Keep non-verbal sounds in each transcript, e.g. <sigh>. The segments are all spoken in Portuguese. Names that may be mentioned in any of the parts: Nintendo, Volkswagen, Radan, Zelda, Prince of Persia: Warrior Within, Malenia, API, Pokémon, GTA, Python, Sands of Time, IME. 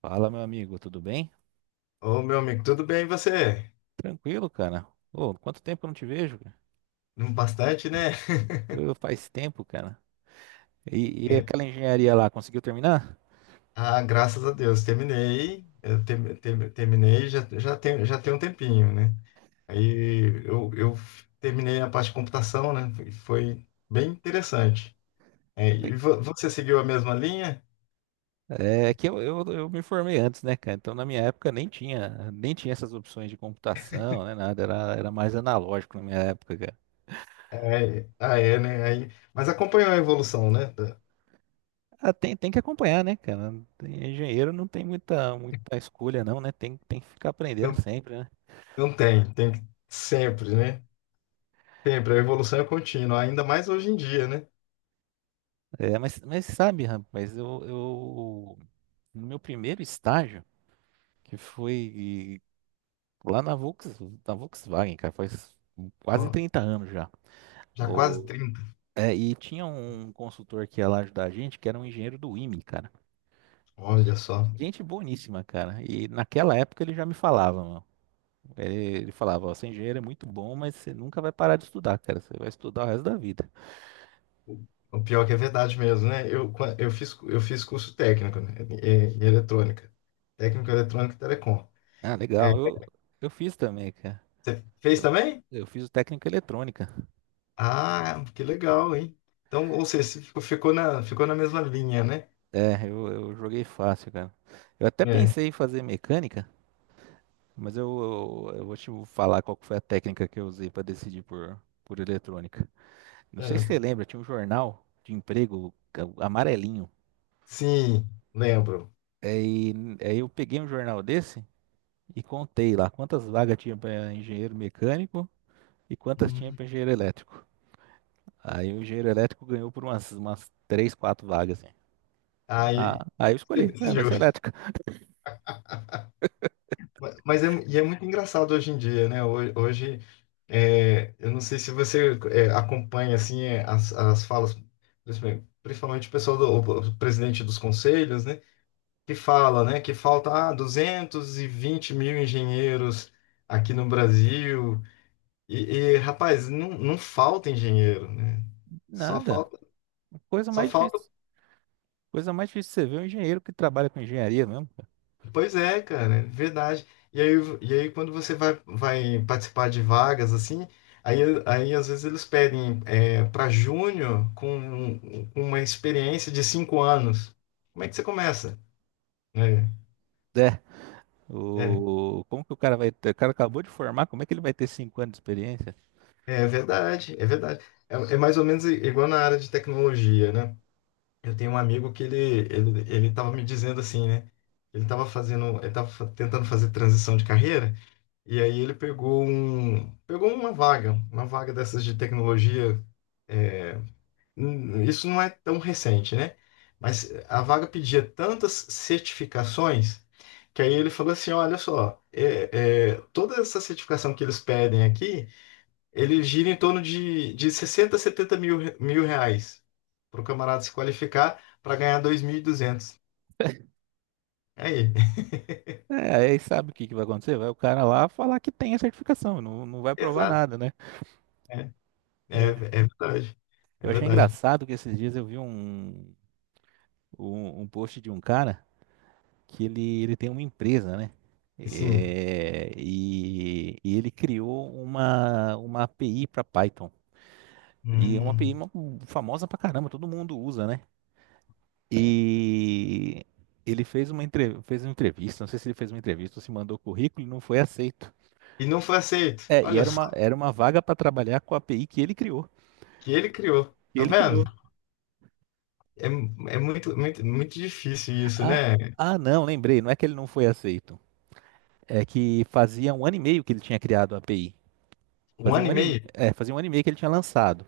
Fala, meu amigo, tudo bem? Ô, meu amigo, tudo bem e você? Tranquilo, cara. Ô, quanto tempo eu não te vejo, cara? Não, bastante, né? Ô, faz tempo, cara. E É, aquela engenharia lá, conseguiu terminar? ah, graças a Deus, terminei. Eu terminei já tem um tempinho, né? Aí eu terminei a parte de computação, né? Foi bem interessante. É, e você seguiu a mesma linha? É que eu me formei antes, né, cara? Então, na minha época, nem tinha essas opções de computação, né, nada. Era mais analógico na minha época, cara. É, ah, é, né? Aí, mas acompanhou a evolução, né? Ah, tem que acompanhar, né, cara? Engenheiro não tem muita escolha, não, né? Tem que ficar aprendendo Não, sempre, né? Sempre, né? Sempre, a evolução é contínua, ainda mais hoje em dia, né? É, mas sabe, rapaz, no meu primeiro estágio, que foi lá na Volkswagen, cara, faz quase Ó, trinta anos já. já quase O- 30. e tinha um consultor que ia lá ajudar a gente, que era um engenheiro do IME, cara. Ge- Olha só. Gente boníssima, cara. E naquela época ele já me falava, mano. Ele falava, ó, ser engenheiro é muito bom, mas você nunca vai parar de estudar, cara. Você vai estudar o resto da vida. O pior que é verdade mesmo, né? Eu fiz curso técnico, né? Em eletrônica. Técnico eletrônico e telecom. Ah, É, legal. Eu fiz também, cara. você fez Eu, também? eu fiz o técnico em eletrônica. Ah, que legal, hein? Então, ou seja, você ficou na mesma linha, né? É, eu joguei fácil, cara. Eu até É, pensei em fazer mecânica, mas eu vou te falar qual que foi a técnica que eu usei para decidir por eletrônica. Não sei se é. você lembra, tinha um jornal de emprego amarelinho. Sim, lembro. Aí, aí eu peguei um jornal desse e contei lá quantas vagas tinha para engenheiro mecânico e quantas tinha Hum. para engenheiro elétrico. Aí o engenheiro elétrico ganhou por umas 3 4 vagas, assim. Aí, Ah, aí eu você escolhi, é, vai decidiu. ser elétrica. Mas é, e é muito engraçado hoje em dia, né? Hoje, é, eu não sei se você é, acompanha assim é, as falas, principalmente o pessoal do o presidente dos conselhos, né? Que fala, né? Que falta ah, 220 mil engenheiros aqui no Brasil. E, rapaz, não falta engenheiro, né? Só Nada, falta, coisa só mais falta difícil. Coisa mais difícil você ver é um engenheiro que trabalha com engenharia mesmo. Pois é, cara, verdade. E aí, e aí quando você vai participar de vagas, assim, aí, aí às vezes eles pedem para júnior com uma experiência de 5 anos. Como é que você começa? É, É, é, como que o cara vai ter? O cara acabou de formar, como é que ele vai ter 5 anos de experiência? é verdade, é verdade. É, é mais ou menos igual na área de tecnologia, né? Eu tenho um amigo que ele estava me dizendo assim, né? Ele estava tentando fazer transição de carreira. E aí ele pegou uma vaga dessas de tecnologia. É, isso não é tão recente, né? Mas a vaga pedia tantas certificações que aí ele falou assim, olha só, é, é, toda essa certificação que eles pedem aqui, ele gira em torno de 60 70 mil, mil reais para o camarada se qualificar para ganhar 2.200. Aí, É, aí sabe o que que vai acontecer? Vai o cara lá falar que tem a certificação, não vai <laughs> provar exato, nada, né? é, é, É, é verdade, é eu achei verdade. engraçado que esses dias eu vi um post de um cara que ele tem uma empresa, né? Sim. É, e ele criou uma API para Python. E é uma API Hum. Famosa pra caramba, todo mundo usa, né? E ele fez uma entrevista, não sei se ele fez uma entrevista ou se mandou currículo e não foi aceito. E não foi aceito. É, e Olha era só, uma, era uma vaga para trabalhar com a API que ele criou. que ele criou. Que Tá ele criou. vendo? É, é muito, muito, muito difícil isso, Ah, né? Não, lembrei, não é que ele não foi aceito. É que fazia um ano e meio que ele tinha criado a API. Um ano e meio? Fazia um ano e meio que ele tinha lançado.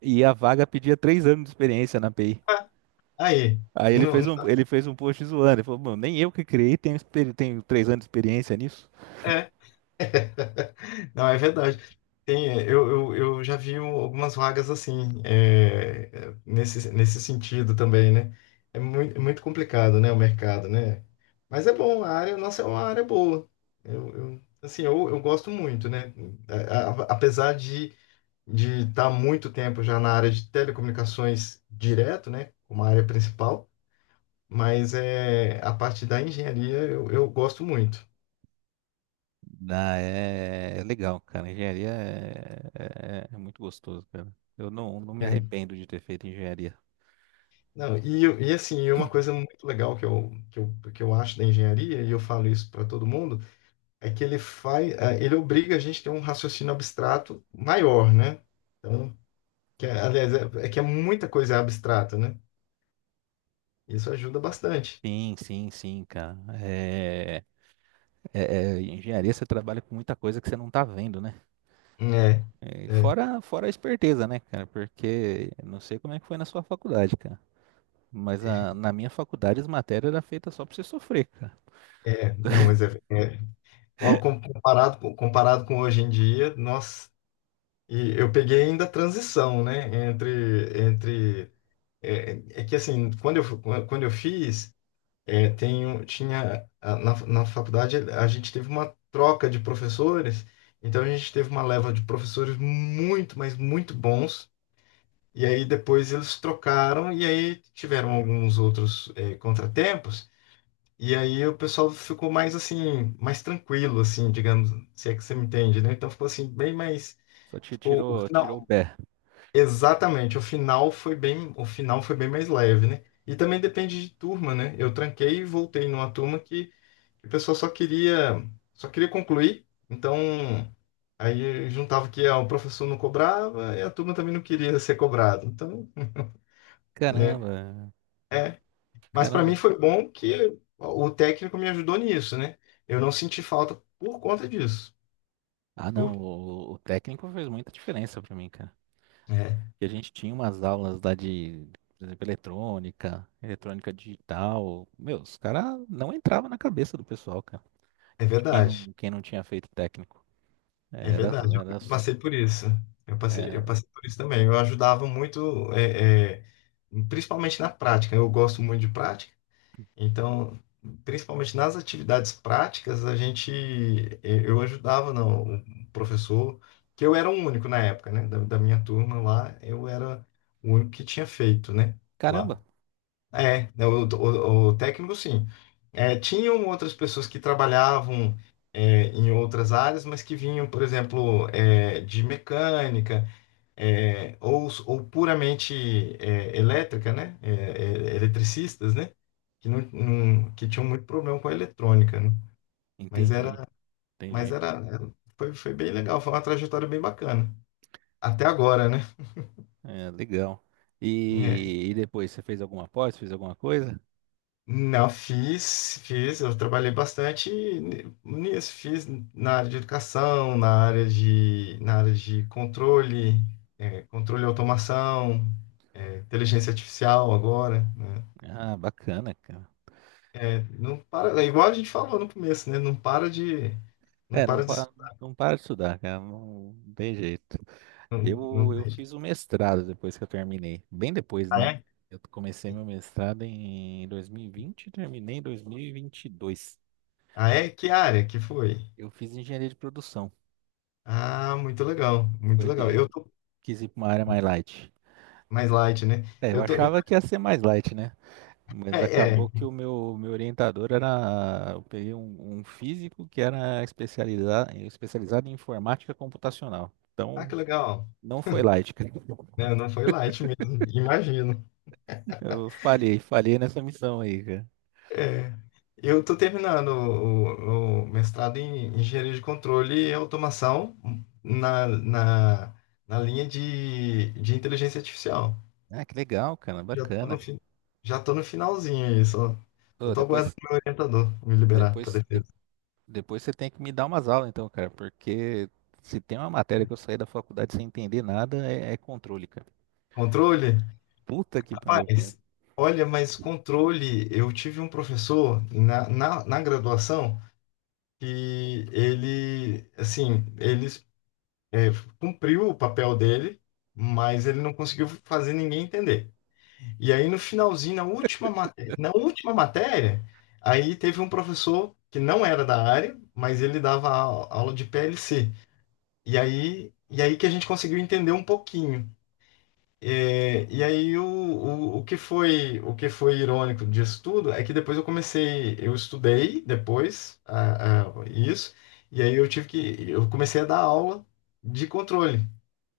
E a vaga pedia 3 anos de experiência na API. Ah, aí. Aí ele Não, fez um, ele fez um post zoando. Ele falou, "Bom, nem eu que criei tenho 3 anos de experiência nisso." é. <laughs> Não, é verdade. Tem, é, eu já vi algumas vagas assim, é, é, nesse sentido também, né? É muito, muito complicado, né, o mercado, né? Mas é bom, a área nossa é uma área boa. Eu, assim, eu gosto muito, né? Apesar de estar muito tempo já na área de telecomunicações direto, né, como a área principal, mas é a parte da engenharia eu, gosto muito. Ah, é legal, cara. Engenharia é muito gostoso, cara. Eu não me É. arrependo de ter feito engenharia. Não, e, e assim, e uma coisa muito legal que eu acho da engenharia, e eu falo isso para todo mundo, é que ele faz, ele obriga a gente a ter um raciocínio abstrato maior, né? Então, que, aliás, é, é que é muita coisa abstrata, né? Isso ajuda bastante. Sim, sim, sim, cara. É, engenharia você trabalha com muita coisa que você não tá vendo, né? É, É, é, fora a esperteza, né, cara? Porque eu não sei como é que foi na sua faculdade, cara. Mas na minha faculdade as matérias eram feitas só pra você sofrer, cara. é, não, mas é, é, Ó, comparado com hoje em dia, nós, e eu peguei ainda a transição, né? Entre é, é que assim, quando eu fiz, é, tinha na faculdade a gente teve uma troca de professores, então a gente teve uma leva de professores muito, mas muito bons. E aí depois eles trocaram e aí tiveram alguns outros é, contratempos. E aí o pessoal ficou mais assim, mais tranquilo, assim, digamos, se é que você me entende, né? Então ficou assim, bem mais. Só te Ficou o tirou o final. pé. Exatamente, o final foi bem mais leve, né? E também depende de turma, né? Eu tranquei e voltei numa turma que o pessoal só queria concluir. Então, aí juntava que ah, o professor não cobrava e a turma também não queria ser cobrada. Então, né? Caramba, É, mas para mim caramba. foi bom que o técnico me ajudou nisso, né? Eu não senti falta por conta disso. Ah, não, Por- o técnico fez muita diferença pra mim, cara. É, Que a gente tinha umas aulas lá de, por exemplo, eletrônica digital. Meu, os caras não entravam na cabeça do pessoal, cara, é de quem verdade. quem não tinha feito técnico. É Era, verdade. Eu era, eu passei por isso. Eu passei, eu é, passei por isso também. Eu ajudava muito, é, é, principalmente na prática. Eu gosto muito de prática. Então, principalmente nas atividades práticas, a gente, eu ajudava não, o professor, que eu era o único na época, né? Da minha turma lá, eu era o único que tinha feito, né? Lá. caramba, É, o, o técnico sim. É, tinham outras pessoas que trabalhavam é, em outras áreas, mas que vinham, por exemplo, é, de mecânica é, ou puramente é, elétrica, né? É, é, eletricistas, né? Que, não, não- que tinham muito problema com a eletrônica, né? Mas era, entendi, mas entendi. era, era- foi bem legal, foi uma trajetória bem bacana. Até agora, né? É, legal. É, E depois, você fez alguma pós, fez alguma coisa? não, eu trabalhei bastante nisso, fiz na área de educação, na área de controle, é, controle e automação, é, inteligência artificial agora, né? Ah, bacana, cara. É, não para, é igual a gente falou no começo, né? Não para de, não É, para de, não para de estudar, cara, não tem jeito. não, não, Eu fiz o mestrado depois que eu terminei. Bem depois, ah, né? é? Eu comecei meu mestrado em 2020 e vinte e terminei em 2022. Ah, é? Que área que foi? Eu fiz engenharia de produção. Ah, muito legal, muito Foi legal. Eu que tô quis ir para uma área mais light. mais light, né? É, eu Eu tô, achava então, que ia ser mais light, né? é, Mas acabou que é. o meu orientador era. Eu peguei um físico que era especializado em informática computacional. Ah, Então, que legal. não foi light, cara. <laughs> Não, não foi light mesmo, imagino. Eu falhei nessa missão aí, cara. É, eu estou terminando o, o mestrado em engenharia de controle e automação na, na, na linha de inteligência artificial. Ah, que legal, cara, Já estou no, bacana. Já tô no finalzinho aí, só Ô, estou aguardando meu orientador me liberar para depois, de- defesa. depois você tem que me dar umas aulas, então, cara, porque se tem uma matéria que eu saí da faculdade sem entender nada, é controle, cara. Controle? Puta que pariu, cara. Rapaz, olha, mas controle, eu tive um professor na graduação que ele, assim, é, cumpriu o papel dele, mas ele não conseguiu fazer ninguém entender. E aí no finalzinho, na última matéria, aí teve um professor que não era da área, mas ele dava aula de PLC. E aí que a gente conseguiu entender um pouquinho. É, e aí o que foi irônico disso tudo é que depois eu comecei, eu estudei depois ah, isso, e aí eu tive que, eu comecei a dar aula de controle.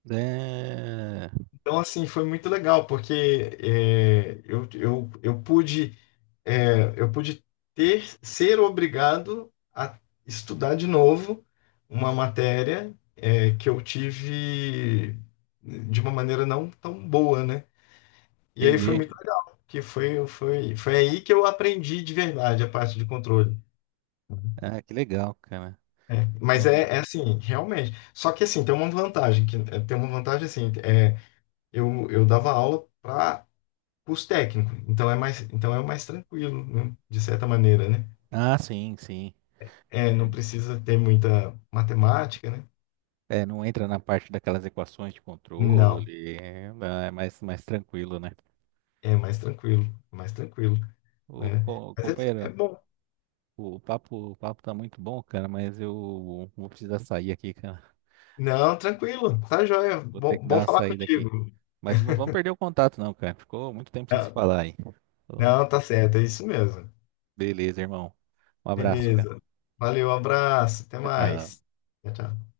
É, Então, assim, foi muito legal, porque é, eu pude ter, ser obrigado a estudar de novo uma matéria, é, que eu tive de uma maneira não tão boa, né? E aí foi entendi. muito legal, que foi aí que eu aprendi de verdade a parte de controle. Ah, que legal, cara. É, mas Então- é, é assim, realmente. Só que assim, tem uma vantagem, que é, tem uma vantagem assim, é, eu dava aula para curso técnico. Então é mais tranquilo, né? De certa maneira, né? Ah, sim, sim. É, não precisa ter muita matemática, né? É, não entra na parte daquelas equações de Não, controle, é mais, mais tranquilo, né? é mais tranquilo, Ô, né? Mas é, é companheiro, bom. o papo tá muito bom, cara, mas eu vou precisar sair aqui, cara. Não, tranquilo, tá joia. Vou ter Bom, que dar bom uma falar saída aqui. contigo. Mas não vamos perder o contato, não, cara. Ficou muito tempo sem se Não, falar aí. Então. não, tá certo, é isso mesmo. Beleza, irmão. Um abraço, cara. Beleza. Valeu, abraço, até Tchau, mais. tchau. Tchau, tchau.